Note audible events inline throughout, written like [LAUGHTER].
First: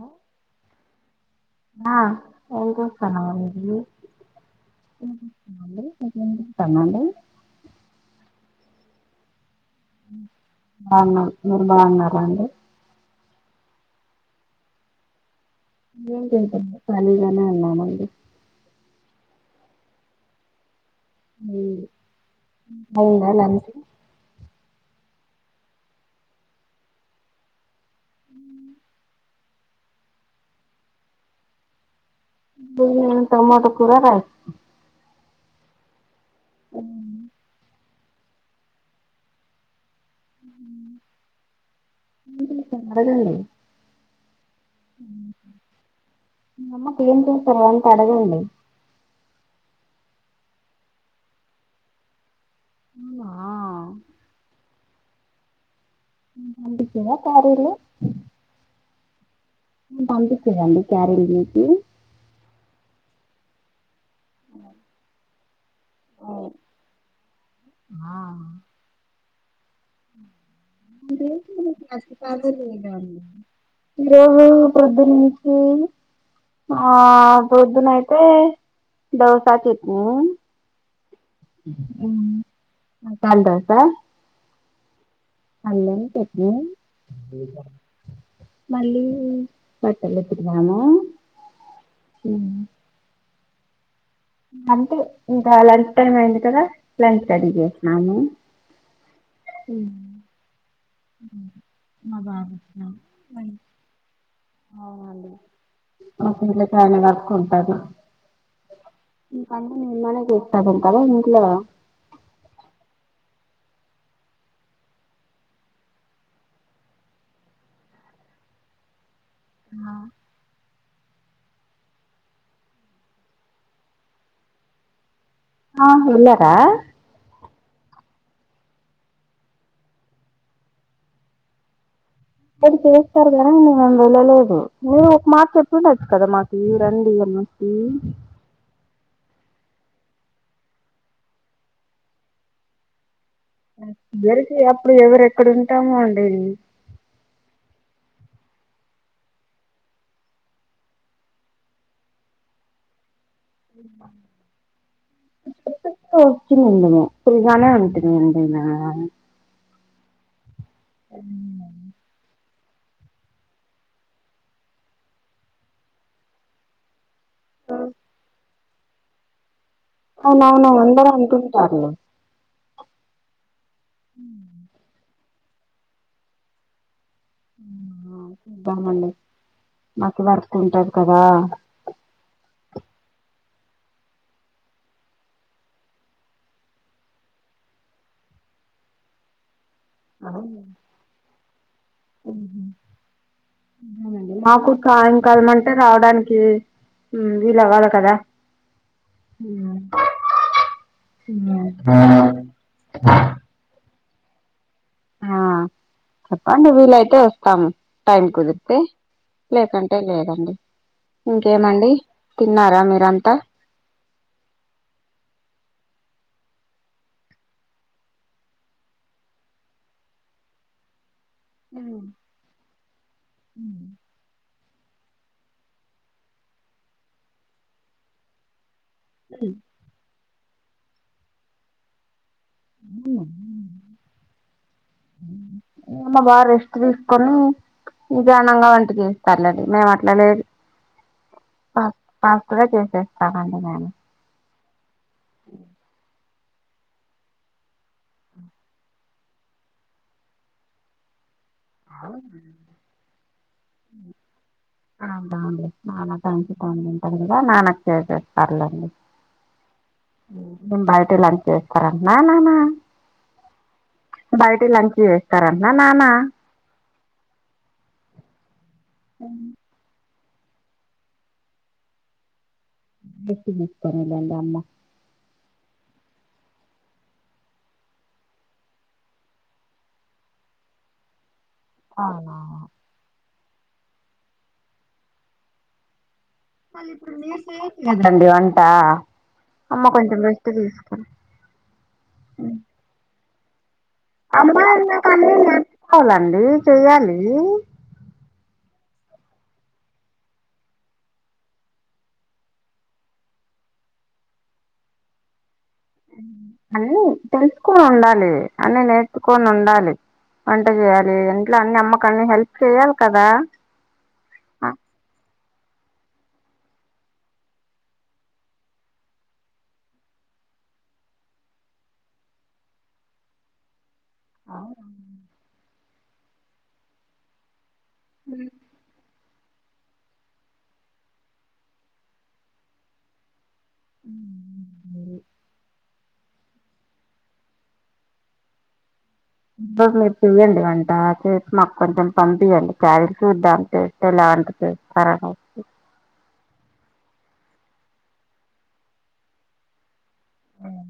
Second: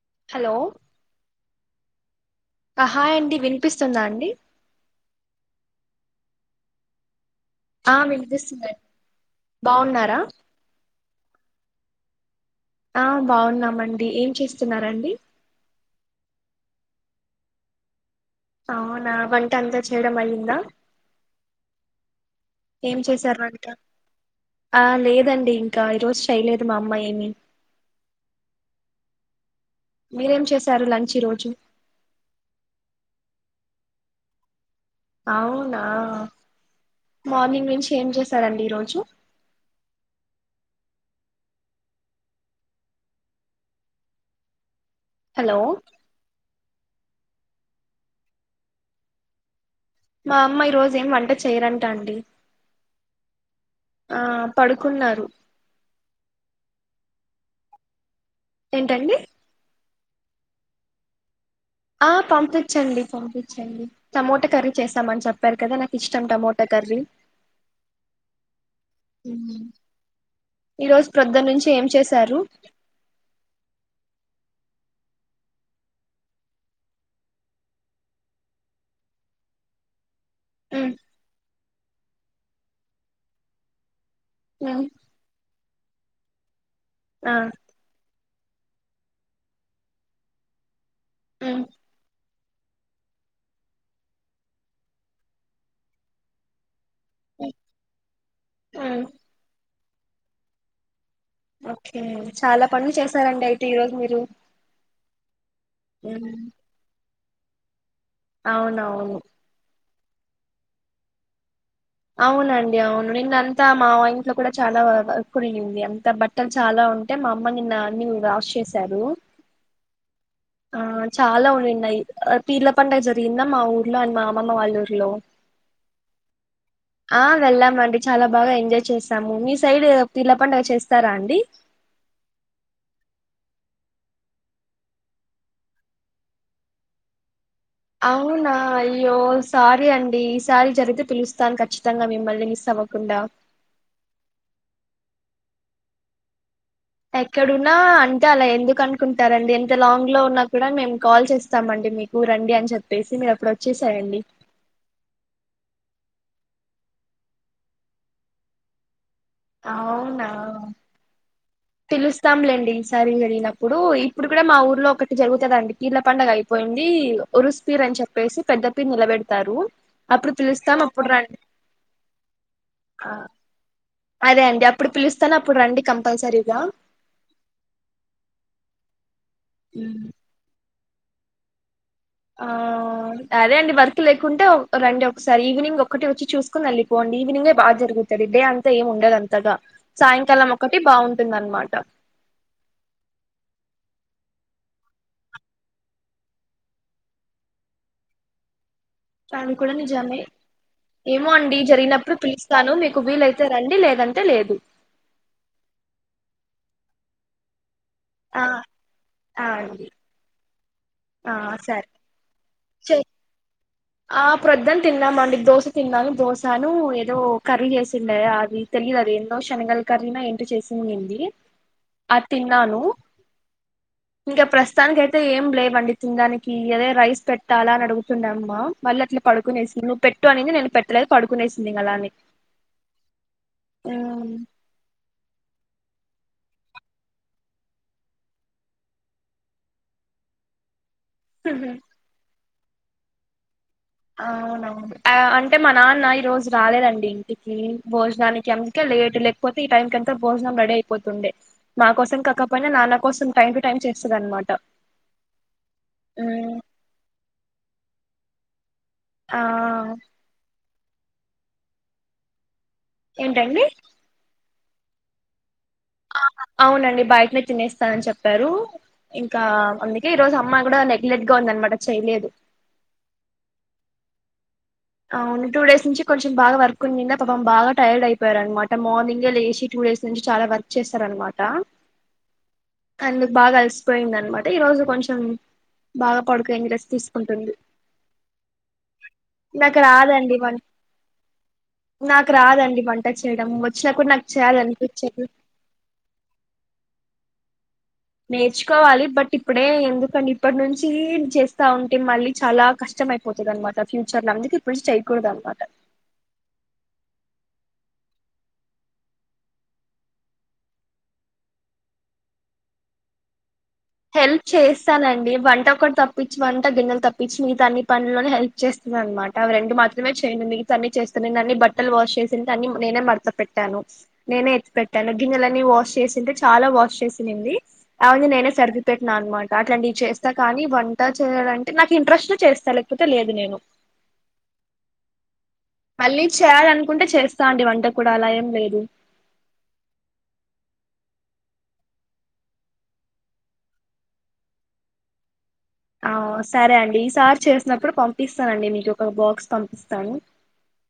ఆ హలో ఆ హాయ్ వినిపిస్తుందా అండి అండీ వినిపిస్తుందా అండి వినిపిస్తుందా అండి, ఆ వినిపిస్తుందండి బాగున్నారా, బావున్నాం మీరు బావున్నారా అండి, ఆ బావున్నాం అండి ఏం చేస్తున్నారండి. ఏం చేయట్లేదు ఖాళీ గానే ఉన్నానండి అవునా వంట అంతా చేయడం అయిందా, ఉమ్. ఏం అయిందా చేశారు వంట లంచ్ ఆ లేదండి ఇంకా ఈ రోజు చేయలేదు మా అమ్మా ఏమి, హ్మ్ మీరేం చేశారు లంచ్ ఈ రోజు మేమా టమాట కూర, రైస్ అవునా, ఏం మార్నింగ్ నుంచి ఏం చేసారండి ఈరోజు [UNINTELLIGIBLE] ఉ హలో మీ అమ్మకేం చేసారంటడగండి, మా అమ్మ ఈ రోజు ఏం వంట చేయరంట అండి, అవునా? ఆ పడుకున్నారు, పంపించారా క్యారేజ్లో ఏంటండి పంపించిర్రాండి క్యారేజ్ వేసి, ఆ పంపిచ్చండి, పంపిచ్చండి టమోటా కర్రీ చేస్తామని చెప్ చెప్పారు కదా నాకు ఇష్టం ఆ టమోటా కర్రీ ఈ రోజు ప్రొద్దున నుంచి ఏం చేశారు [UNINTELLIGIBLE] ముృవు ప్రొద్దునుంచి, ఆ పోద్దునయితే దోస, చెట్నీ ఉమ్, ఉమ్ మసాలా దోసా అ అల్లం చెట్నీ ఆ మళ్ళీ, ఉమ్ ఊమ్ అంటే ఇంకా లంచ్ టైమ్ అయింది కదా లంచ్ రడి చేస్తున్నాను, ఉమ్, ఓకే మా చాలా బాబుకి పనులు చేసారండి అయితే ఈరోజు మీరు, అవునండి మా ఉమ్, [UNINTELLIGIBLE] పట్కూంటాది, అవునవును ఇంకా అన్ని మీల్లోనే చేత్తారు కదా ఇంట్ల అవునండి అవును నిన్న అంతా మా ఇంట్లో కూడా చాలా వర్కుండింది అంత బట్ బట్టలు చాలా ఉంటే మా అమ్మ నిన్న అన్ని వాష్ చేసారు, అవునా ఆ చాలా ఉండిన్నాయి, పీర్ల పండగ జరిగిందా మా ఊర్లో అండ్ మా అమ్మమ్మ వాళ్ళ ఊర్లో, అవును వెళ్ళారా, ఆ వెళ్ళామండి చాలా బాగా ఎంజాయ్ చేసాము, మీ సైడ్ పీర్ల పండగ చేస్తారా అండి, మీరు చేస్తారు కదా అని మేమి వెళ్ళలేదు నువు ఒక మాట చెప్పుండొచ్చు కదా మాకు రండి అని, అవ్ అవునా అయ్యో సారీ అండి, ఈ సారి జరిగితే పిలుస్తాను ఖచ్చితంగా మిమ్మల్ని మిస్ అవ్వకుండా, దొరికి అప్పుడు ఎవరెక్కడుంటామో అండి, ఎక్కడున్నా అంటే అలా ఎందుకు అనుకుంటారండి ఎంత లాంగ్ లో ఉన్నా కూడా మేము కాల్ చేస్తామండి మీక్ ఊ రండి అని చెప్పేసి, మీరప్పుడు వచ్చేసారండి, [UNINTELLIGIBLE] వచ్చి నుండును ఫ్రీగానే ఉంటుదండి నా అవునా పిలుస్తాంలేండి, సారి జరిగినప్పుడు ఇప్పుడు కూడా మా ఊర్లో ఒకటి జరుగుతదండి పీర్ల పండగ అయిపోయింది, ఉరుస్పీర్ అని చెప్పేసి పెద్ద పీర్ నిలబెడతారు, అవునవును అందరూ అంటుంటారు ఆ అదే అండి అప్పుడు పిలుస్తాను అప్పుడు రండి కంపల్సరీగా [UNINTELLIGIBLE] చూద్దామండి ఉమ్. మాకు వర్క్ ఉంటది కదా ఆ అ అదే అండి వర్క్ లేకుంటే రండి ఒకసారి ఈవినింగ్ ఒక్కటి వచ్చి చూసుకుని వెళ్లిపోండి ఈవినింగే బాగా జరుగు తది డే అంతా ఏం ఉండదు అంతగా సాయంకాలం ఒక్కటి బాగుంటుంది అన్మాట మాకు సాయంకాలం అంటే రావడానికి మ్మ్ వీలు అవ్వాలి కదా అది కూడా నిజమే ఏమో అండి జరిగినప్పుడు పిలుస్తాను మీకు వీలైతే రండి లేదంటే లేదు ఆ చెప్పండి వీలైతే వస్తాను టైం ఆ కుదిరితే ఆ అండి లేకంటే లేదండి ఆ సరే ఇంకేమండి తిన్నారా చె మీరంతా ఆ ప్రొద్దున తిన్నాము అండి దోశ తిన్నాను దోశాను ఏదో కర్రీ చేసిండే అది తెలియదు అది ఏందో శనగల కర్రీనో ఏంటో చేసిన్నింది హ్మ్ అద్ తిన్నాను ఉహ్ ఇంకా ప్రస్తుతానికి అయితే ఏం లేవండి తినడానికి అదే రైస్ పెట్టాలా అని అడుగుతుందామ్మా మళ్ళీ అట్లా పడుకునేసింది నువ్వు పెట్టు అనింది నేను పెట్టలేదు పడుకునేసింది ఇంగ అలానే ఉమ్ ఇంగ బాగా రెస్ట్ తీసుకొని నిదానంగా వంట చేస్తారు లేండి మేము అట్లలేదు హహ ఫ ఫాస్ట్ గా చేసేస్తానండి నేను అవును అవును ఆ అంటే మా నాన్న ఈ రోజు రాలేదండి ఇంటికి భోజనానికి అందుకే లేటు లేకపోతే ఈ టైమ్ కి అంత భోజనం రెడీ అయిపోతుండే, మా కోసం కాకపోయినా నాన్న కోసం టైమ్ టు టైమ్ చేస్తది అన్మాట అవునా నాన్న టైమ్ టు టైమ్ తింటారు కదా నాన్నకు చేసేస్తారులేండి ఆ బయటే లంచ్ చేస్తారంటనా నాన్నా ఏంటండి బయటే లంచ్ చేస్తారు అంటనా నాన్నా అవునండి బయటనే తినేస్తానని చెప్పారు ఇంకా అందు కే ఈ రజు అమ్మా కూడా నెగలెట్గా ఉంది అనమాట చేయలేదు రెస్ట్ తీసుకొనిండిలే అమ్మ అవును టూ డేస్ నుంచి కొంచెం బాగా వర్క్ ఉన్నింద పాపం బాగా టైర్డ్ అయిపోయారు అన్మాట మార్నింగే లేచి టూ డేస్ నుంచి చాలా వర్క్ చేస్తారనమాట అవునా అందుకు బాగా అలిసిపోయింది అన్నమాట ఈ రోజు కొంచెం బాగా పడుకోనింది మళ్లీ ఇప్పుడు మీరు చేయొచ్చు కదాండి వంట నాకు అమ్మ కొంచెం రాదండి రెస్ట్ వం తీసుకుని నాకు రాదండి వంట చేయడం వచ్చినా కూడా నాకు అమ్మాయి అన్నాక చేయాలనిపించదు అన్నీ నేర్చుకోవాలండి చెయ్యాలి నేర్చుకోవాలి బట్ ఇప్పుడే ఎందుకని ఇప్పటి నుంచి చేస్తా ఉంటే మళ్ళీ చాలా కష్టమయి వచ్చిది అన్నమాట ఫ్యూచర్ లో అందుకే ఇప్పుడునుంచి చేయకూడదు అన్నమాట అన్ని తెలుసుకొని ఉండాలి అని నేర్చుకొని ఉండాలి వంట చేయాలి ఇంట్లో అన్ని అమ్మకన్ని హెల్ప్ చెయాలి కదా హెల్ప్ చేస్తాండి వంట ఒకటి తప్పించి వంట గిన్నెలు తప్పించి మిగా అన్ని పనుల్లో హెల్ప్ చేస్తున్నాను అన్నమాట అవి రెండు మాత్రమే చేయను మిగతా అన్ని చేస్తున్నా నేను అన్ని బట్టలు వాష్ చేసింది దాన్ని నేనే మడ్తా పెట్ తను నేనే ఎత్తి పెట్టాను గింన్నెలన్నీ వాష్ చేసింటే చాలా వాష్ చేసింది అవన్నీ నేనే సర్ది పెట్టినా అన్మాట అట్లాంటివి చేస్తా కానీ వంట చేయాలంటే నాకు ఇంట్రెస్ట్ఉంటే చేస్తా లేకపోతే లేదు నేను ఊ ఊ ఊ మళ్ళీ చేయాలనుకుంటే చేస్తా అండి వంట కూడా అలా ఏం లేదు బ మీరు చెయండి వంట చేసి మాకు కొంచెం పంపీయండి క్యారెట్ చూద్దాం దాని టెస్ట్ లాఉంటాదో ఆహా ఆ సరే అండి ఈ సార్ చేసినప్పుడు పంపిస్తానుండి మీకు ఒక బాక్స్ పంపిస్తాను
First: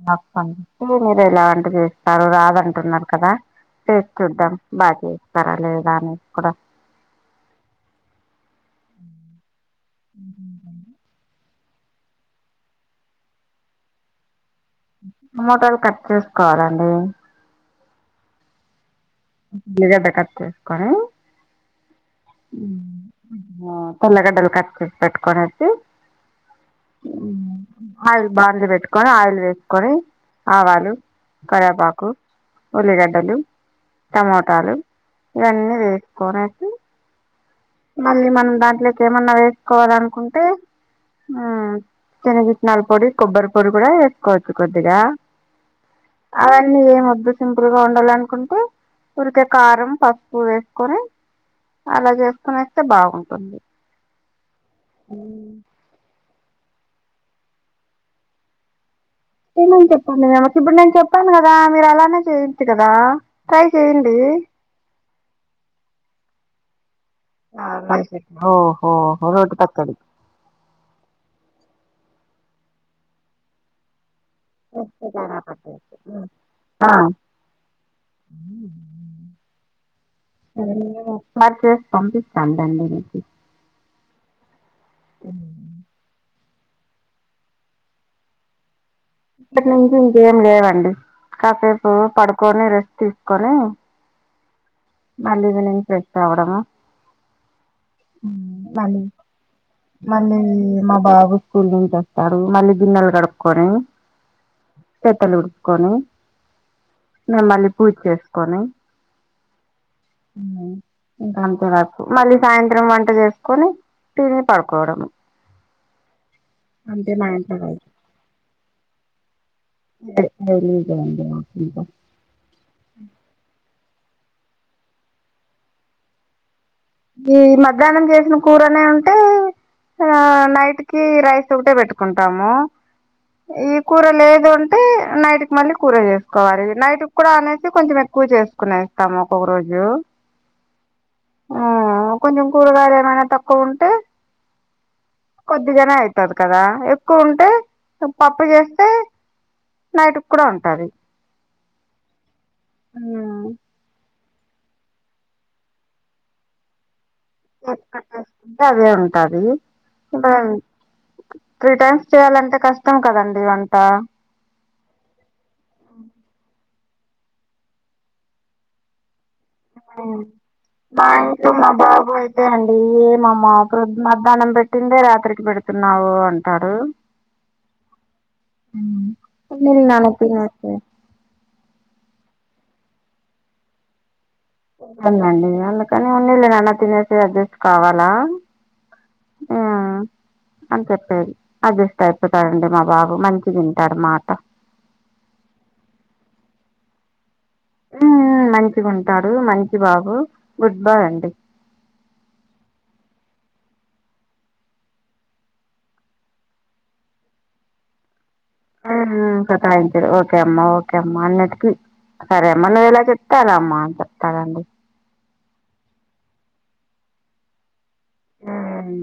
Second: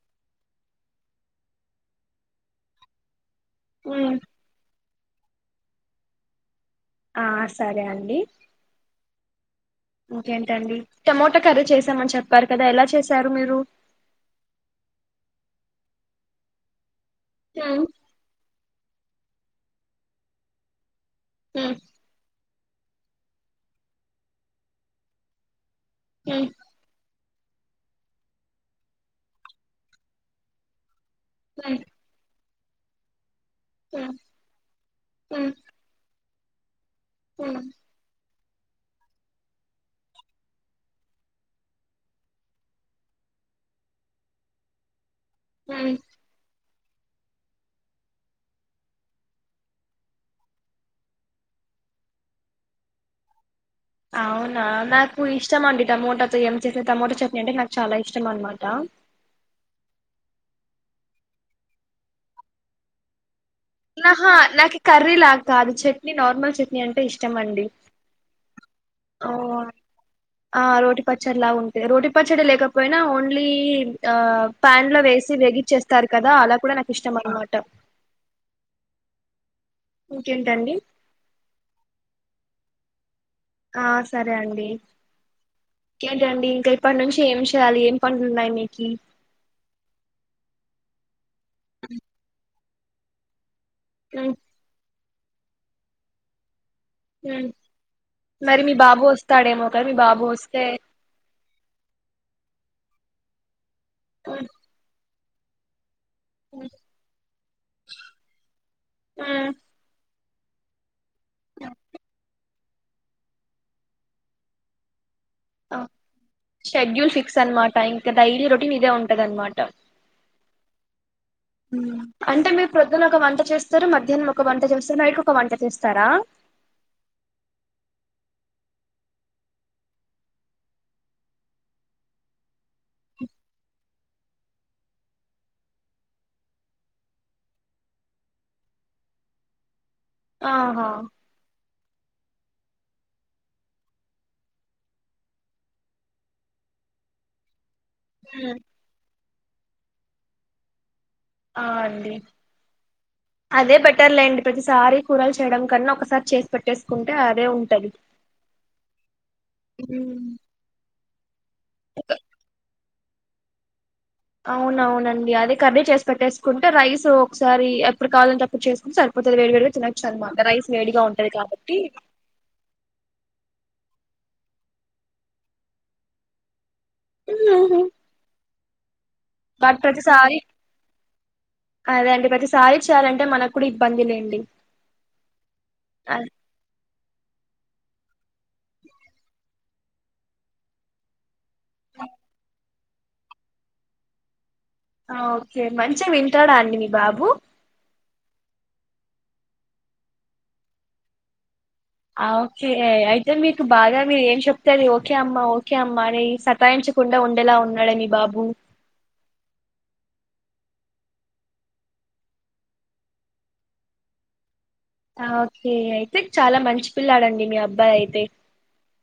మాక్ పంపిస్దువులే మీరు ఎలా వంటివి కూరలు రాదంటున్నారు కదా టేస్ట్ ఉమ్, చూద్దాం బాగా చేస్తారా లేదా అని కూడా ఆ సరే అండి ఇంకేంటండి టమోటా కర్రీ చేసామని చెప్పారు కదా ఎలా చేశారు మీరు టమోటలు కట్ చేసుకోవాలండి ఊ జడగటక్ చేస్తాము హ్మ్ తెల్లగడ్డలు కత్కు పెట్టుకోచ్చచి ఊ ఆయిల్ పెట్టుకొని ఆయిల్ వేసుకొని ఆవాలు కరపాకు ఉల్లిగడ్డలు టమోటాలు ఇవన్నీ వేసుకొనేసి ఉమ్మ్ మళ్ళీ మనం దాంట్లోకి ఏమన్నా వేసుకోవాలి అనుకుంటే ఊ చిన్న చిట్నాాల పొడి కొబ్బరి పొడి కూడా వేసుకోవచ్చు కొద్దిగా హ అవన్నీ ఏం వద్దు సింపుల్ గా ఉండాల అనుకుంటే ఇంత కారం పసుపు వేసుకొని అలా చేసుకుొని వస్తే బాగుంటుంది అవునా నాకు ఇష్టమ అండి టమోటాతో ఏమి చే టమోటా చట్నీ అంటే నాకు చాలా ఇష్టం అనమాట అమని చెప్పంను ఇమకి ఇప్పుడు నేను చెప్పాను కదా మీరు అలానే చేయచ్చు కదా ట్రై చేయండి నాహా నాకు కర్రీ లాగా కాదు చట్నీ నార్మల్ చట్నీ అంటే ఇష్టం అండి ఓహోహో ఓ రోటి పచ్చడి ఆ రోటి పచ్చడిలా ఉంటే రోటి పచ్చడి లేకపోయినా ఓన్లీ ఆ ప్యాన్ లో మత్తికార వేసి వెేగిచ్చేస్తారు పట్టేసి కదా అలా కూడా నాకు ఇష్టం అనమాట ఉ ఇంకేంటండి బాగాళాదుంప మర్ చేసి పంపిస్తాన్ దండి మీకు ఆ సరే అండి ఏంటండి ఇంకా ఇప్పటి నుంచి ఏం చేయాలి ఏం పనులు ఉన్నాయి మీకి ఇక్కటి నుంచి ఇంకేం లేవండి కాసేపు పడుకొని రెస్ట్ తీసుకొని ఉ నల్ ఇది నను ఫ్రెష్ కావడమా మరి మీ మళ్ళీ బాబు వస్తాడేమో క మీ బాబు మళ్ళీ వస్తే మా బాబు స్కూల్ నుంచి వస్తాడు మళ్ళీ గిన్నెలు గడుకొని [UNINTELLIGIBLE] ఉడుపుకొని మ్మ్ మిమ్మల్ళీ పూజ చేసుకొని ఉ ఇంక అంతే వరకు మళ్ళీ సాయంత్రం వంట చేసుకొని తిని పడుకోవడం అంతే షెడ్యూల్ మా ఫిక్స్ ఇంట్లో అనమాట ఇంక డైలీ రొటీన్ ఇదే ఉంటద అనమాట [UNINTELLIGIBLE] అంటే మీరు ప్రొద్దున ఒక వంట చేస్తారు మధ్యానం ఒక వంట చేస్తారు నైట్కి ఒక వంట చేస్తారా ఈ మధ్యానం చేసిన కూరనే ఉంటే ఆ నైట్కి రైస్ ఒకటే పెట్టుకుంటాము ఈ కూర లేదు అంటే నైట్కి మళ్ళీ కూర చేసుకోవాలి నైట్ కూడా అనేసి కొంచం ఎక్కువ చేసుకో నేస్తాము ఒక్కొక్క రోజు ఆహా ఆ కొంచం కూరగాయలు ఏమైనా తక్కువ ఉంటే కొద్దిగానే ఐతది కదా ఎక్కువ ఉంటే పప్పు మ్మ్ చేస్తే నైటుకు కూడ ఉంటది ఆ అండి ఉమ్ అదే బెటర్ లెండి ప్రతిసారి కూరలు చేయడం కన్నా ఒకసారి చేసి పెట్టేసుకుంటే అదే ఉంటది స్తుంటే అదే ఉంటది ఇల మ్మ్ త్రీ ఒక టైమ్స్ చేయాలంటే కష్టం కదండి వంట అవునవునండి అదే కర్రీ చేసి పెట్టేసుకుంటే రైస్ ఒకసారి ఎప్పుడు కావాలంటే అప్పుడు చేసుకుంటె [UNINTELLIGIBLE] [UNINTELLIGIBLE] వేడి వేడిగా తినొచ్చు అనమాట రైస్ వేడిగా ఉంటుది కాబట్టి అంతే అండి ఎం అమ్మ మధ్యాహ్నం పెట్టిందే రాత్రికి పెడుతున్నావు అంటారు ఉ ఉ మాకి ప్రతి సారి అదే అండి ప్రతిసారి చేయాలంటే మనకు కూడ ఇబ్బంది లేండి [UNINTELLIGIBLE] అందుకని ఉన్ని [UNINTELLIGIBLE] తినేసి అడ్జస్ట్ కావాల ఆ అని చెప్పేది అడ్జస్ట్ అయిపోతా [UNINTELLIGIBLE] మా బాబు మంచి తింటాడు మాట ఆ ఓకే మంచిగ వింటాడ అండి మీ బాబు మంచిగా ఉంటాడు మంచి బాబు గుడ్ బాయ్ అండి ఓకే అయితే మీకు బాగ మీరు ఏం చెప్తారు ఓకే అమ్మా ఓకే అమ్మా అని సతాయ చె కుండ ఉండేలా ఉన్నాడే మీ బాబు సాతయించాడు ఓకే అమ్ ఓకే అమ్మా అన్నిటికి సరే అమ్మ నువ్వు ఎలా చెప్తే అల అమ్మా అని చెప్తాండి ఓకే అయితే చాల మంచి పిల్లాడండి మీ అబ్బాయి అయితే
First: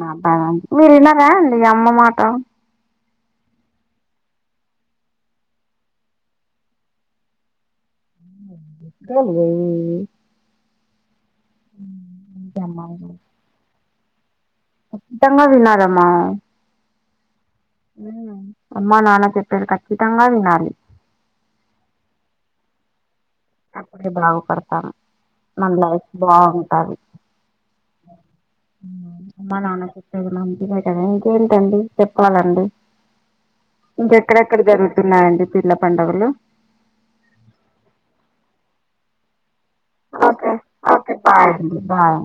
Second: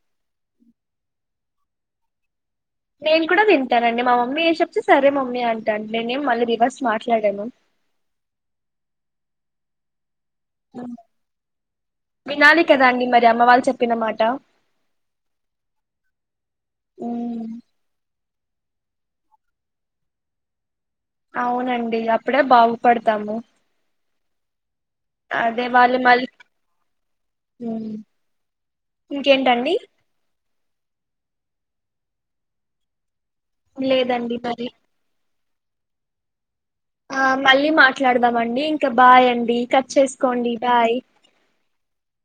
అబ్బా మీరరా అండి అమ్మ మాట నేను కూడ వింటానండి మా మమ్మీ ఏస చెప్తే సరే మమ్మీ అంటా అడి నేనేం మళ్ళీ రివర్స్ మాట్లాడాను అమ్మా వినాలి కదా అండి మరి అమ్మ వాళ్ళు చెప్పినమాట [UNINTELLIGIBLE] అమ్మా నాన్న చెప్పేది ఖచ్చితంగ వినాలి అవునండి అప్పుడే బాగుపడుతాము అప్పుడే బాగుపడతామ్ అదే మన వాళ్ళు లైఫ్ మళ్ళీ బాగుంటది ఉమ్, అమ్మా ఇంకేంటండి నాన్న మంచిదే కదా ఇంకేంటండి చెప్పాలండి లేదండి ఇంకెక్కడెక్కడ మరి జరుగు న్నాయండి పిర్ల పండుగలు ఆ మళ్ళీ మాట్లాడదామండి ఇంకా బాయ్ అండి కట్ చేసుకోండి ఓకే బాయ్ ఓకే బాయ్ అండి బాయ్